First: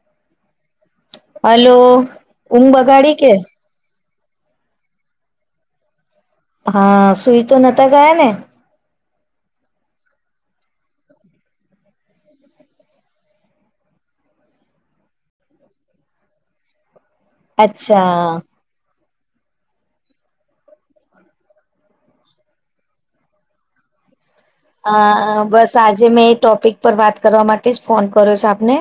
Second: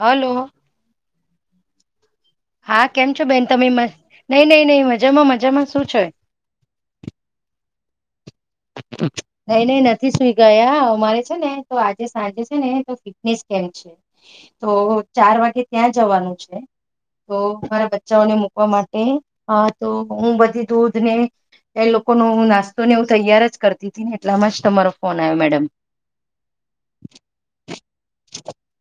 હાલો hello હા કેમ છો બેન તમે નહી નહી નહી મજામાં મજામાં શું છે હા સુઈ તો નતા ગયા ને નઈ નઈ નથી સુઈ ગયા અમારે છે ને તો આજે સાંજે છે ને તો ફિટનેસ કેમ છે. તો ચાર વાગે ત્યાં જવાનું છે. [inaudible] તો મારા બચ્ચાઓને અચ્છા મુકવા માટે હા તો હું બધી દૂધ ને એ લોકોનુ નાસ્તો ને હું તૈયાર જ કરતી હતી ને એટલામાં જ તમારો અ ફોન આવ્યો મેડમ બસ આજે મેં એ ટોપિક પર વાત કરવા માટે જ ફોન કર્યો છે આપને.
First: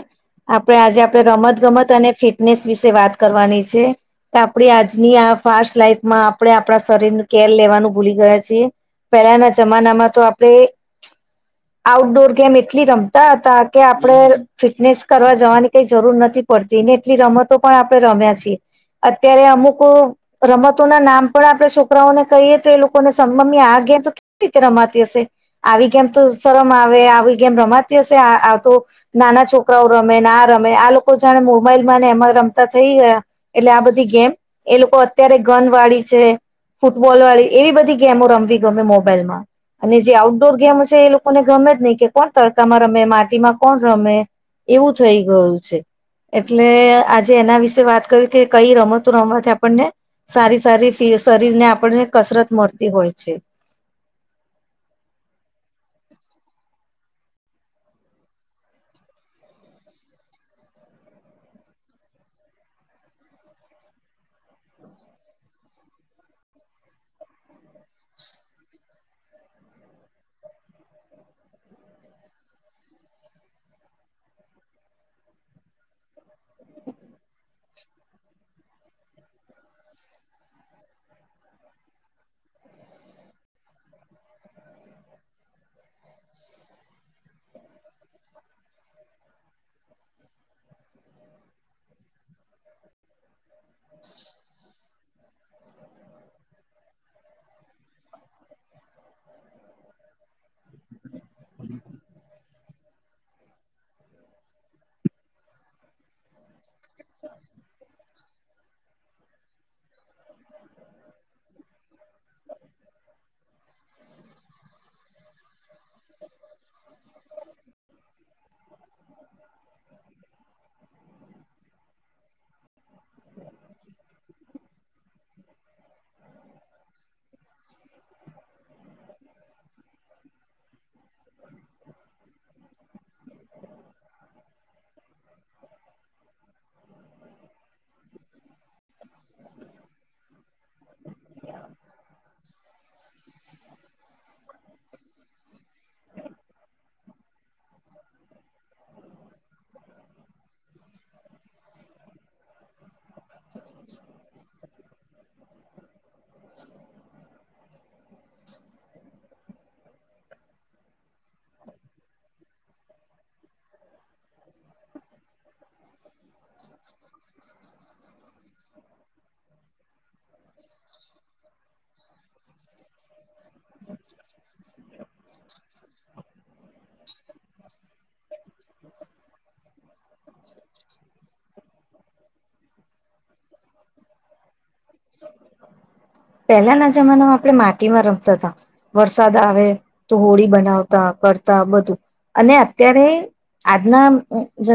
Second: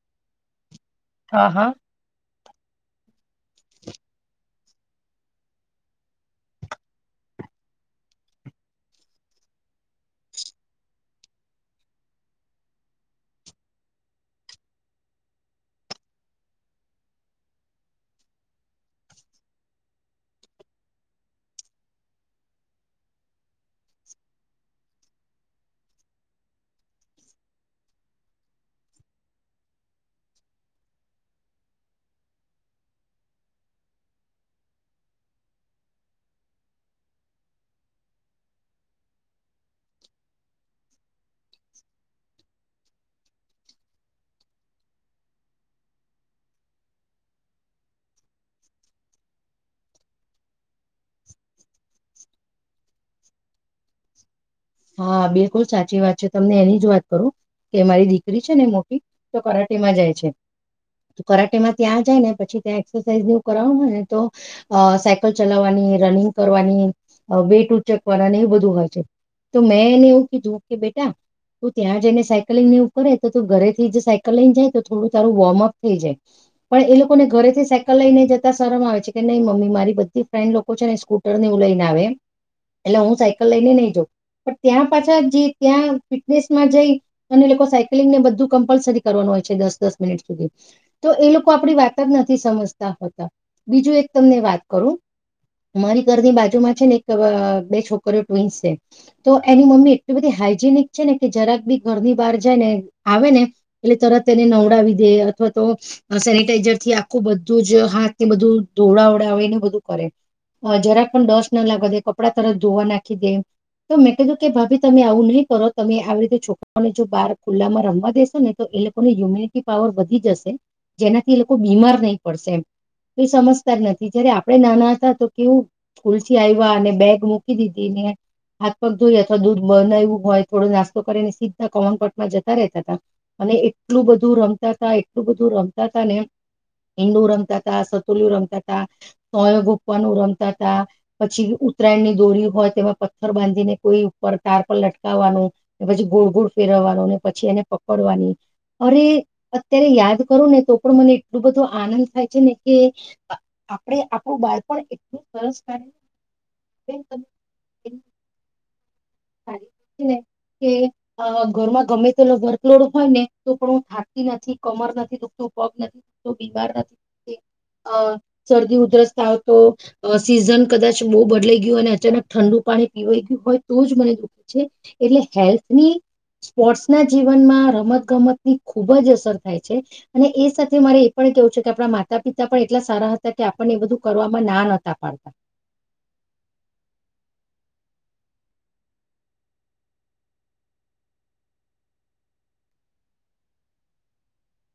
આપડે આજે આપડે હા રમત હા ગમત અને ફી ટનેસ વિશે વાત કરવાની છે કે આપણે આજની આ ફાસ્ટ લાઈફ માં આપણે આપણા શરીર કે ખેર લેવાનું ભૂલી ગયા છીએ પહેલાના જમાનામાં તો આપણે આઉટડોર ગેમ એટલી રમતા હતા કે આપણે ફિટનેસ કરવા જવાની કઈ જરૂર નથ થી પડતી ને એટલી રમતો પણ આપણે રમ્યા છીએ. અત્યારે અમુક રમતો ના નામ પણ આપણે છોકરાઓને કહીએ તો એ લોકોને સમ મમ્મી આ કે ત કેવી રમાતી હસેે. આવી ગેમ તો શરમ આવે આવી ગેમ રમાતી હશે આતો નાના છોકરાઓ રમે આ રમે આ લોકો જાણે મોબાઈલ ને એમાં રમતા થઈ ગયા એટલે આ બધી ગેમ એ લોકો અત્યારે ગન વાળી છે ફૂટબોલ વાળી એવી બધી ગેમો રમવી ગમે મોબાઈલમાં અને જે આઉટડોર ગેમ છે એ લોકોને ગમે જ નહી કે કોણ તડકામાં રમે માટીમાં કોણ રમે. એવું થઈ ગયું છે. એટલે આજે એના વિશે વાત કરી કે કઈ રમતો રમત આપણને સારી સારી ફી શરીર ને આપણને કસરત મળતી હોય છે. હા બિલકુલ સાચી વાત છે તમને એની જ વાત કરું. કે મારી દીકરી છે ને મોટી તો કરાટી માં જાય છે. કરાટેમાં ત્યાં જાય ને પછી ત્યાં એક્સરસાાઈઝ નવું કરનું હોય ને તો અ સાયકલ ચલાવવાની રનિંગ કરવાની વેઇટ ઉચેક કરવા એ બધું હોય છે. તો મેંને એવું કીધું કે બેટા તુ ત્યાં જઈને સાયકલિંગ ને એઉ કરે તો તું ઘરેથી જ સાયકલિંગ જાય તો થોડું તારું વોર્મઅપ થઈ જાય. પણ એ લોકોને ઘરેથી સાયકલ લઈને જતા શરમ આવે છે કે નઈ મમ્મી મારી બધી ફ્રેન્ડ લોકો છે ને સ્કૂટર ને એ ઉ લઈને આવે એટલે હું સાયકલ લઈને નહી જોઉ. પણ ત્યાં પાછા જ ત્યાં ફિટનેસ માં જઈ અને લોકો અને સાયક્લિંગ ને બધું કમ્પલસરી કરો. હોય છે દસ દસ મિનિટ સુધી તો એ લોકો આપણી વાત જ નથી સમજતા હોતા. બીજું એક તમને વાત કરું અમારી ઘરની બાજુમાં છે ને એક બે છોકરીઓ ટ્વિન્સ છે. તો એની મમ્મી એટલી બધી હાઈજેનિક છે ને કે જરાક બી ઘરની બહાર જાય ને આવે ને એટલે તરત તેને નવડાવી દે અથવા તો સેનિટાઈઝર થી આખું બધું જ હાથ ને બધું ધોળાવડા આવે એને બધું કરે જરાક પણ ડસ્ટ ના લાગવા દે કપડાં તરત ધોવા નાખી દે. તો મેં કીધું કે ભાભી તમે આવું નહીં કરો તમે આવી રીતે છોકરાઓને જો બહાર ખુલ્લામાં રમવા દેેશો ને તો એ લોકોની યુમ્યુનિટી પાવર વધી જશે જેનાથી એ લોકો બીમાર નહી પડશે એમ. ઈ સમજતસ નથી જયારે આપણેે નાના હતા તો કેવું સ્કૂલ થી આવ્યા અને બેગ મૂકી દીધી ને હાથ પગ ધોઈ અથવા દૂધ બનાવું હોય થોડો નાસ્તો કરીને સીધના કોમનપટમાં જતા રહેતા હતા. અને એટલું બધું રમતા હતા એટલું બધું રમતા હતા ને હીંડું રમતા હતા સતુલુ રમતા હતા સોયાગોપ્વાનું રમતા હતા પછી ઉત્તરાયણ ની દોરી હોય તેવા પથ્થર બાંધીને કોઈ ઉપર તાર પર લટકાવવાનું પછી ગોળ ગોળ ફેરવવાનું ને પછી એને પકડવાનું. [inaudible] અરે અત્યારે યાદ કરું નો તો પણ મને એટલોું બધો આનંદ થાય છે ને કે આપણે આપણું બાળપણ એટલું સરસ કર [unintelligible] [unintelligible] ને કે અ ઘરમાં ગમે તે વર્કલોડ હોય ને તો પણ હું થાકતી નથી કમર નથી દુખતું. પગ નથીતો બીમાર નથી અ શરદી ઉધરસતા હો તો સીઝન કદાચ બહુ બદલાઈ ગયું અને અચાનક ઠંડુ પાણી પીવાઈ ગયું હોય તો જ મને દુઃખી છે એટલે હેલ્થની સ્પોર્ટ્સના જીવનમાં રમતગમતની ખુબ જ અસર થાય છે અને એ સાથે મારે એ પણ કેવું છે કે આપણા માતા પિતા પણ એટલા સારા હતા કે આપણને બધું કરવામાં ના નહોતા પાડતા. [inaudible] પહેલાના જમાનામાં આપણે માટીમાં રમતા હતા, વરસાદ આવે તો હોળી બનાવતા. કરતા બધું, અને અત્યારે આજના જ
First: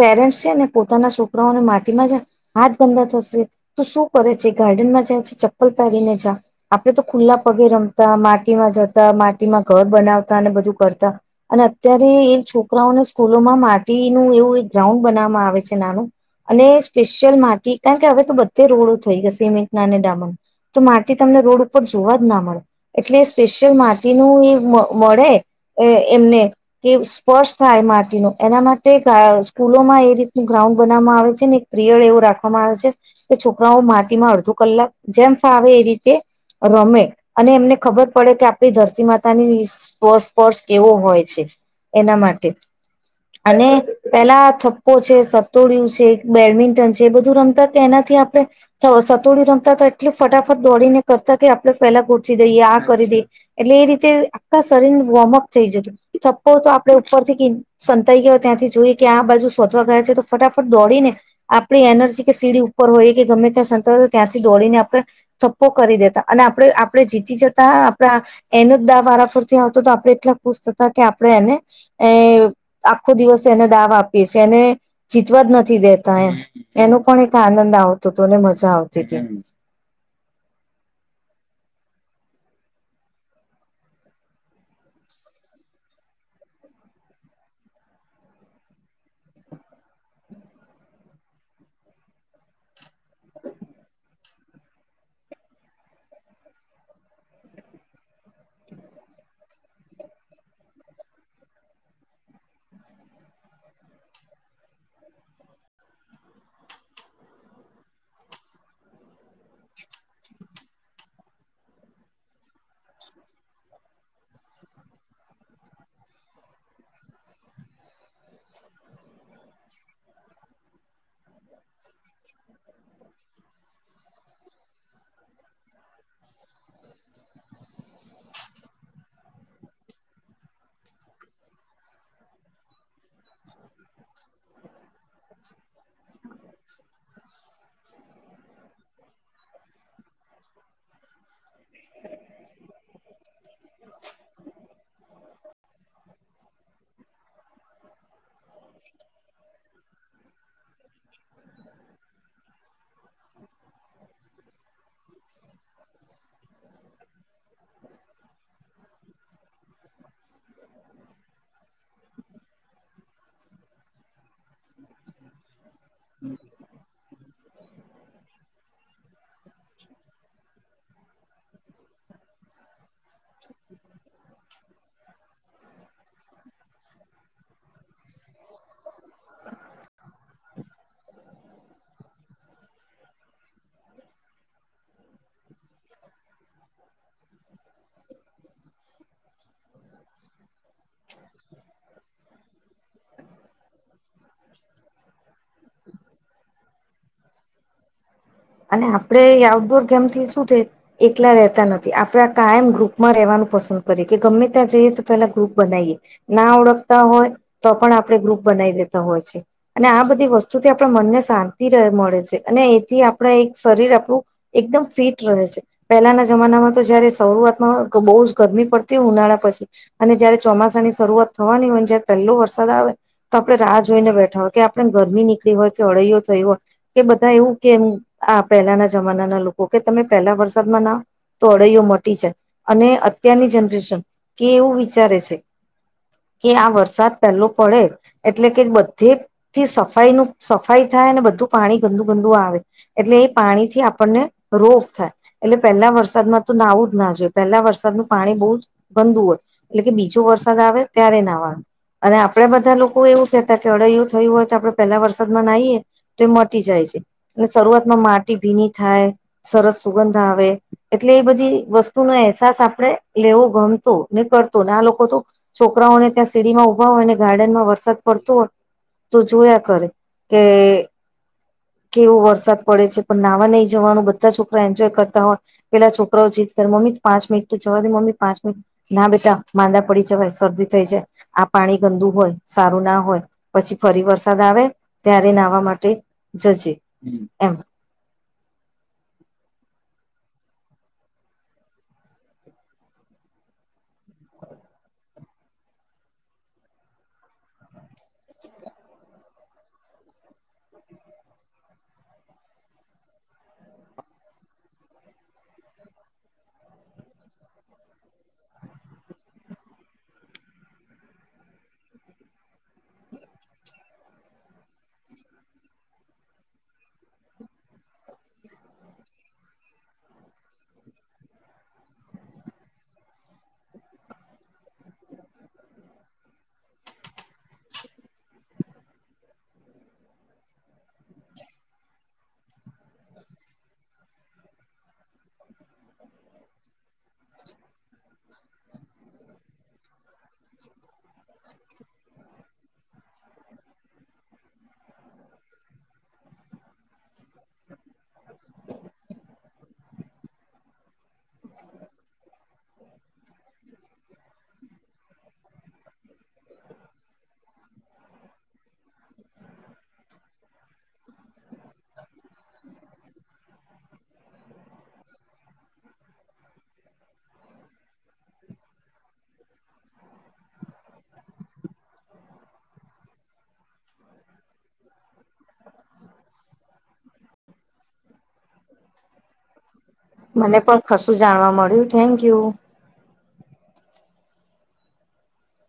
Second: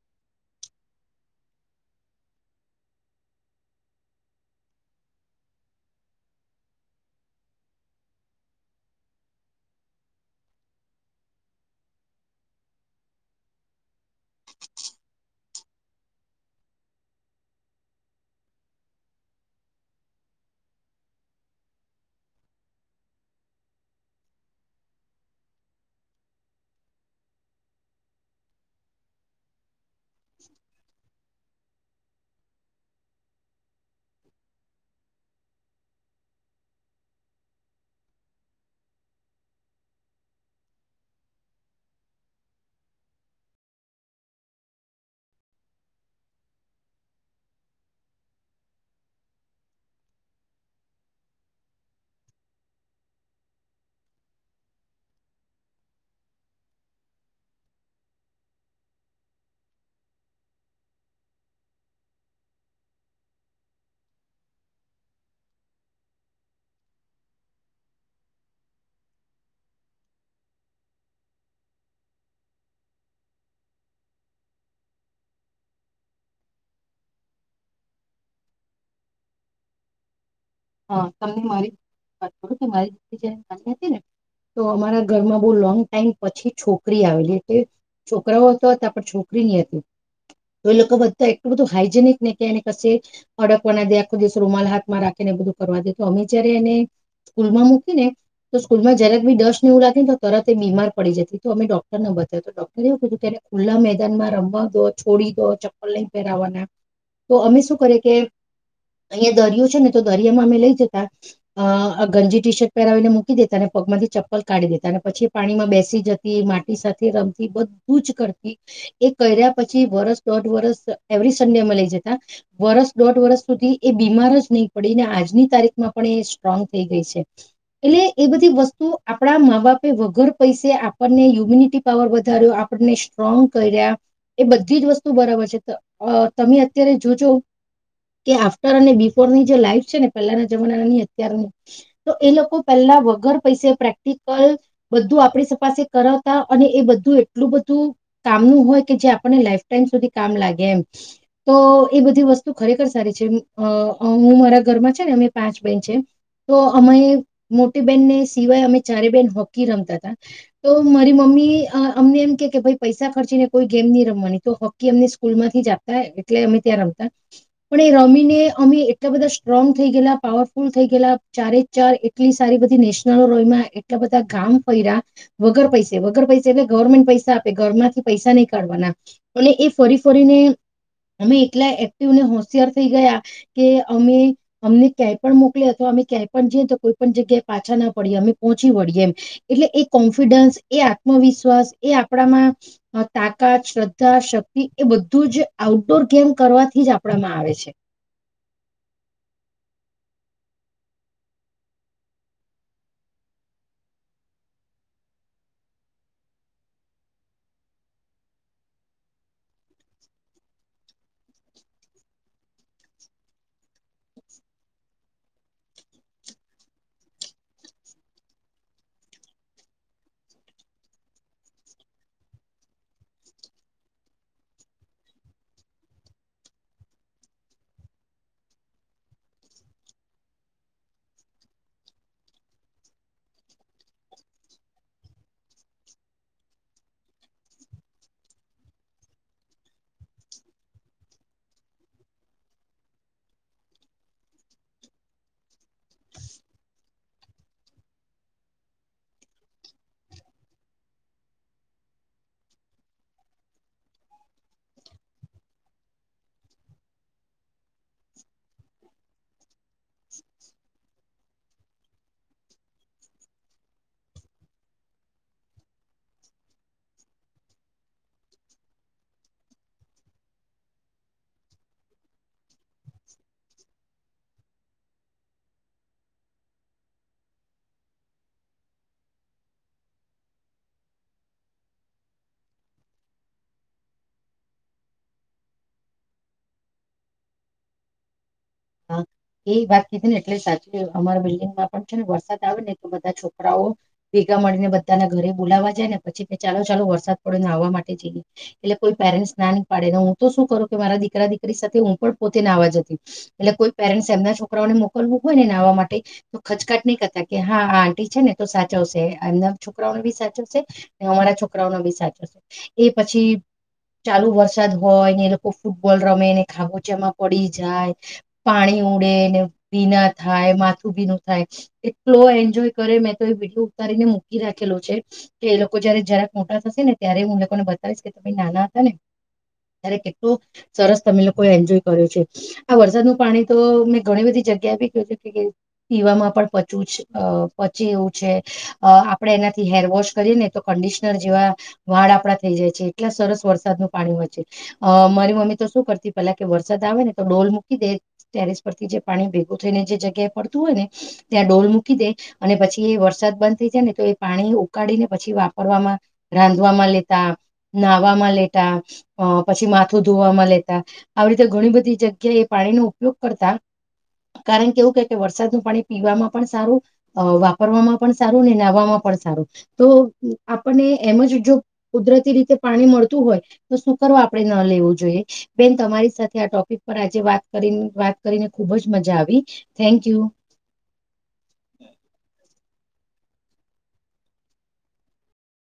પેરેન્ટ્સ છે ને પોતાના છોકરાઓને માટીમાં જ હાથ ગંદા થ તો શું કરે છે ગાર્ડનમાં જાય પહેરીને જા, આપડે તો ખુલ્લા પગે રમતા માટીમાં જતા માટીમાં ઘર બનાવતા અને બધું કરતા, અને અત્યારે એ છોકરાઓને સ્કૂલોમાં માટીનું એવું એક ગ્રાઉન્ડ બનાવામાં આવે. નાનું, અને સ્પેશિયલ માટી કારણ કે હવે તો બધે રોડો થઈ ગયા સિમેન્ટ ના અને ડામન. તો માટી તમને રોડ ઉપર જોવા જ ના મળે, એટલે સ્પેશિયલ માટીનું એ મળે. એમને કે સ્પર્શ થાય માટી ન એના માટે સ્કૂલોમાં રીતનું ગ્રાઉન્ડ બનાવામાં આવે છે ને એક પ્રિયળ એવું રાખવામાં આવે છે, કે છોકરાઓ માટીમાં અડધો કલાક જેમ ફાવે એ રીતે રમે, અને એમને ખબર પડે કે આપણી ધરતી માતાની સ્પર્શ કેવો હોય છે. એના માટે. અને પેલા થપ્પો છે સતોડિું છે બેડમિન્ટન છે એ બધું રમતા કે એનાથી આપડે, સતુડી રમતા તો એટલે ફટાફટ દોડીને કરતા કે આપણેે પેલા ગોઠવી દઈએ આ કરી દઈએ, એટલે એ રીતે આખા શરીર વોર્મઅપ થઈ જતું, થપ્પો તો આપે ઉપરથી સંતાઈ ગયો ત્યાંથી જોઈએ કે આ બાજુ સોવા ગ તો ફટાફટ દોડીને, આપણી એનર્જી કે સીડી ઉપર હોય કે ગમે ત્યાં સંત ત્યાંથી દોડીને થપ્પો કરી દેતા અને આપણે આપડે જીતી જતા આપણા, એનો જ દા વારાફરથી આવતો આપણે એટલા ખુશતા કે આપણે એને, આખો દિવસે એને દાવ આપીએ છીએ એને જીતવા જ નથી દેતા એ, એનો પણ એક આનંદ આવતો હતો ને મજા આવતી હતી. હા તમને મારી વાત કરું કે મારી હતી ને. તો અમારા ઘરમાં બહુ લોંગ ટાઈમ પછી છોકરી આવેલી એ. છોકરાઓ તો હતા પણ છોકરી ની હતી. તો એ લોકો બધા એટલું બધું હાઈજેનિક ને કે એને કે અને કસે, ઓડકવાના આખો દિવ રૂમાલ હાથમાં રાખીને બધું કરવા દે અમે જયારે એને, સ્કૂલમાં મૂકીને. તો સ્કૂલમાં જયક બી ડસ ને ઉ લાગતીને તરત એ બીમાર પડી જતી તો અમે ડોક્ટરને બતાયા તો ડોક્ટર એવું કધું કે ખુલ્લા મેદાનમાં રમવા દો છોડી દો ચપ્પલ નઈ પહેરાવાના. તો અમે શું કરીએ કે, અહીયાયા દરિયો છે ને તો દર મે લ જતા, ગંજી ટી શર્ટ પરાવીને મૂકી દેતા અને પગ થી ચપ્પલ કાઢ દેતા અને પછી પાણીમાં બેસી જતી માટી સાથે રમતી બધું જ કરતી, એ કર્યા પછી વરસ દોઢ વર્ષ એવરી સડેમાં લઈ જતા, વર્સ દોઢ વરસ સુધી એ બીમાર જ નહી પડીને આજની તારીખમાં પણ એ સ્ટ્રોંગ થઈ ગઈ છે, એટલે એ બધી વસ્તુ આપણા મા બાપ વગર પૈસે આપણને હ્યુમિનિટી પાવર વધાર્યો આપણને સ્ટ્રોંગ કર્યા એ બધી જ વસ્તુ બરાબર છે તમે અત્યારે જોજો કે આફ્ટર અને બિફોર ની જે લાઈફ છે ને પહેલાના જમાના ની અત્યારની, તો એ લોકો પેલા વગર પ પ્રેક્ટિકલ બધું આપણી સપાસ કરાવતા અને એ બધું એટલું બધું કામ હોય જે આપને લાઈફ ટમ સુધી કામ લાગે એમ, તો એ બધી વસ્તુ ખરેખર સારી છે. અ હું મારા ઘરમાં છે ને અ પાંચ બેન છે. તો અમેમે મોટી બેહેનને સિવાય અમે ચારે બેહેન હોકી રમતા હતા, તો મારી મમ્મી અમને એમ કે કે ભાઈ પૈસા ખર્ચીને કોઈ ગેમ નહી રમવાની તો હોકી અમને સ્કૂલ માંથી જ આપે એટલે અમે ત્યાં રમતા, પણ એ રમીને અમે એટલા બધા સ્ટ્રોંગ થઈ ગયલા પાવરફુલ થઈ ગયલા ચારે ચાર એટલી સારી બધી નેશનલો રોમાં એટલા બધા ગામ ફર્યા, વગર પૈસે વગર પૈસે એટલે ગવર્મેન્ટ પૈસા આપે ઘરમાંથી પૈસા નહી કાઢવાના. અને એ ફરી ફરીને અમે એટલા એક્ટિવને હોશિયાર થઈ ગયા, કે અમે અમને ક્યાંય પણ મોકલી અથવા અમે ક્યાય પણ જઈએ તો કોઈ પણ જગ્યાએ પાછા ના પડીએ અમે પહોંચી વળીએ. એટલે એ કોન્ફિડન્સ એ આત્મવિશ્વાસ એ આપણામાં, તાકાત ધા શક્તિ એ બધું જ આઉટડોર ગેમ કરવાથી જ આપણામાં આવે છે. અને આપડે આઉટડોર ગેમ થી શું થે એકલા રેતા નથી આપડે કાયમ ગ્રુપમાં રેવાનું પંસદ કરી કે ગમે ત્યાં જઈએ તો પેલા ગ્રુપ બનાવીએ ના ઓળખતા હોય તો પણ આપણે ગ્રુપ બનાય લેતા હોય છે, અને આ બધી વસ્તુથી આપણા મનને શાંતિ મળે છે, અને એથી આપણા એક શરીર આપણું એકદમ ફિટ રહે છે, પહેલાના જમાનામાં તો જયારે શરૂઆતમાં બો બો જ ગરમી પડતી હોય ઉનાળા પછી અને જયારે ચોમાસા ની શરૂઆત થવાની હોય અને જયારે પહેલો વરસાદ આવે તો આપણે રાહ જોઈને બેઠા હોય કે આપણે ગરમી નીકળી હોય કે અળૈયો થયું હોય કે બધા એવું કેમ આ પહેલાના જમાનાના લોકો કે તમે પહેલા વરસાદમાં ના તો અળઈઓ મટી છે, અને અત્યારની જનરેશન કે એવું વિચારે છે. કે આ વરસાદ પેલો પડે એટલે કે બધેથી સફાઈ નુ સફાઈ થાય ને બધું પાણી ગંદુ ગંદુ આવે એટલે એ પાણી થી આપણને રોપ થાય એટલે પહેલા વરસાદમાં તો નાવું જ ના જોઈએ પહેલા વરસાદ પાણી બોવ જ ગંદુ હોય એટલે કે બીજો વરસાદ આવે ત્યારે નાવાનું અને આપડે બધા લોકો એવું કહેતા કે અળૈું થયું હોય તો આપડે પેલા વરસાદમાં નાઈએ તો એ મટી જાય છે ને શરૂઆત માટી ભીની થાય સરસ સુગંધ આવે એટલે એ બધી વસ્તુનો અહેસાસ આપણે લેવો ગમતો ને કરતોને આ લોકો તો છોકરાઓને ત્યાં સીડીમાં ઉભા હોયને ગાર્ડન માં વરસ સાદ પડતો હોય તો જોયા કરે કે કેવો વરસાદ પડે છે, પણ નાહવા નહી જવાનું બધા છોકરા એન્જોય કરતા હોય પેલા છોકરાઓ જીત ક મમ્મી પાંચિનિટ તો જવા દે મમ્મી પાચિનિટ ના બેટા માંદા પડી જવાઈ શરદી થઈ જાય આ પા ણી ગંદુ હોય સારું ના હોય પછી ફરી વરસાદ આવે ત્યારે નાહવા માટે જજે એમ હા. એ વાત કીધ ને એટલે સાચી અમારા બિલ્ડિંગમાં પણ છે, ને વરસાદ આવે ને તો બધા છોકરાઓ ભે ગા મળીને બધાના ઘરે બોલાવવા જાય ને પછી ચાલો ચાલો વરસાદ પડ્યો નાવા મા [unintelligible] એટલે કોઈ પેરન્ટ્સ નાની પાડે ને હું તો શું કરું કે મારા દીકરા દીકરી સાથે હું પણ પોતે નાવા જતી એટલે કોઈ પેરેન્ટસ એમના છોકરાઓને મોકલવું હોય ને નાહવા માટે તો ખચકાટ નહી કરતા કે હા આ આંટી છે ને તો સાચવશે છે, એમના છોકરાઓનો બી સાચવશે છે, અમારા છોકરાઓ ન બી સાચવશે છે, એ પછી ચાલુ વરસાદ હોય ને એ લોકો ફૂટબોલ રમે ને ખાબોચામાં પડી જાય પાણી ઉડે ને ભીના થાય માથું ભીનું થાય એટલો એન્જોય કરે મેં તો વિડીયો ઉતારીને મૂકી રાખેલો છે, કે એ લોકો જયારે જરાક મોટા થશે ને ત્યારે હું લોકોને બતાવીશ કે તમે નાના હતા ને ત્યારે કેટલો સરસ તમે લોકોએ એન્જોય કર્યો છે આ વરસાદનુ પાણી તો મેં ઘણી બધી જગ્યાએ ભી [unintelligible] પીવામાં પણ પચવું પચી એવું છે. અ આપડે એનાથી હેરવોશ કરીએને તો કંડિશનર જેવા વાળ આપ થઈ જાય છે, એટલા સરસ વરસાદ નું પાણી હોય છે, અ મારી મમ્મી તો શું કરતી પેલા કે વરસાદ આવે ને તો ડોલ મૂકી દે ટેરેસ પરથી જે પાણી ભે ગુ થઈને જે જગ્યાએ પડતું હોય ને ત્યાં ડોલ મૂકી દે અને પછી એ વરસાદ બંધ થઈ જાય ને તો એ પાણી ઉકાળને પછી વાપરવામાં રાંધવામાં લેતા નાહવામાં લેતા અ પછી માથું ધોવામાં લેતા આવી રીતે ઘણી બધી જગ્યા એ પાણીનો ઉપયોગ કરતા કારણ કે એવું કે કે વરસાદનું પાણી પીવામાં પણ સારું અ વાપરવામાં પણ સારું ને નાહવામાં પણ પણ સારુ તો આપને એમ જ જો કુદરતી રીતે પાણી મળતું હોય તો સુ [unintelligible] આપે ન લેવું જોઈએ બેન તમારી સાથે આ ટોપિક પર આજે વાત કરી વાત કરીને ખુબ જ મજા આવી થેન્ક યુ મને પણ કશું જાણવા મળ્યું થેન્કયુ.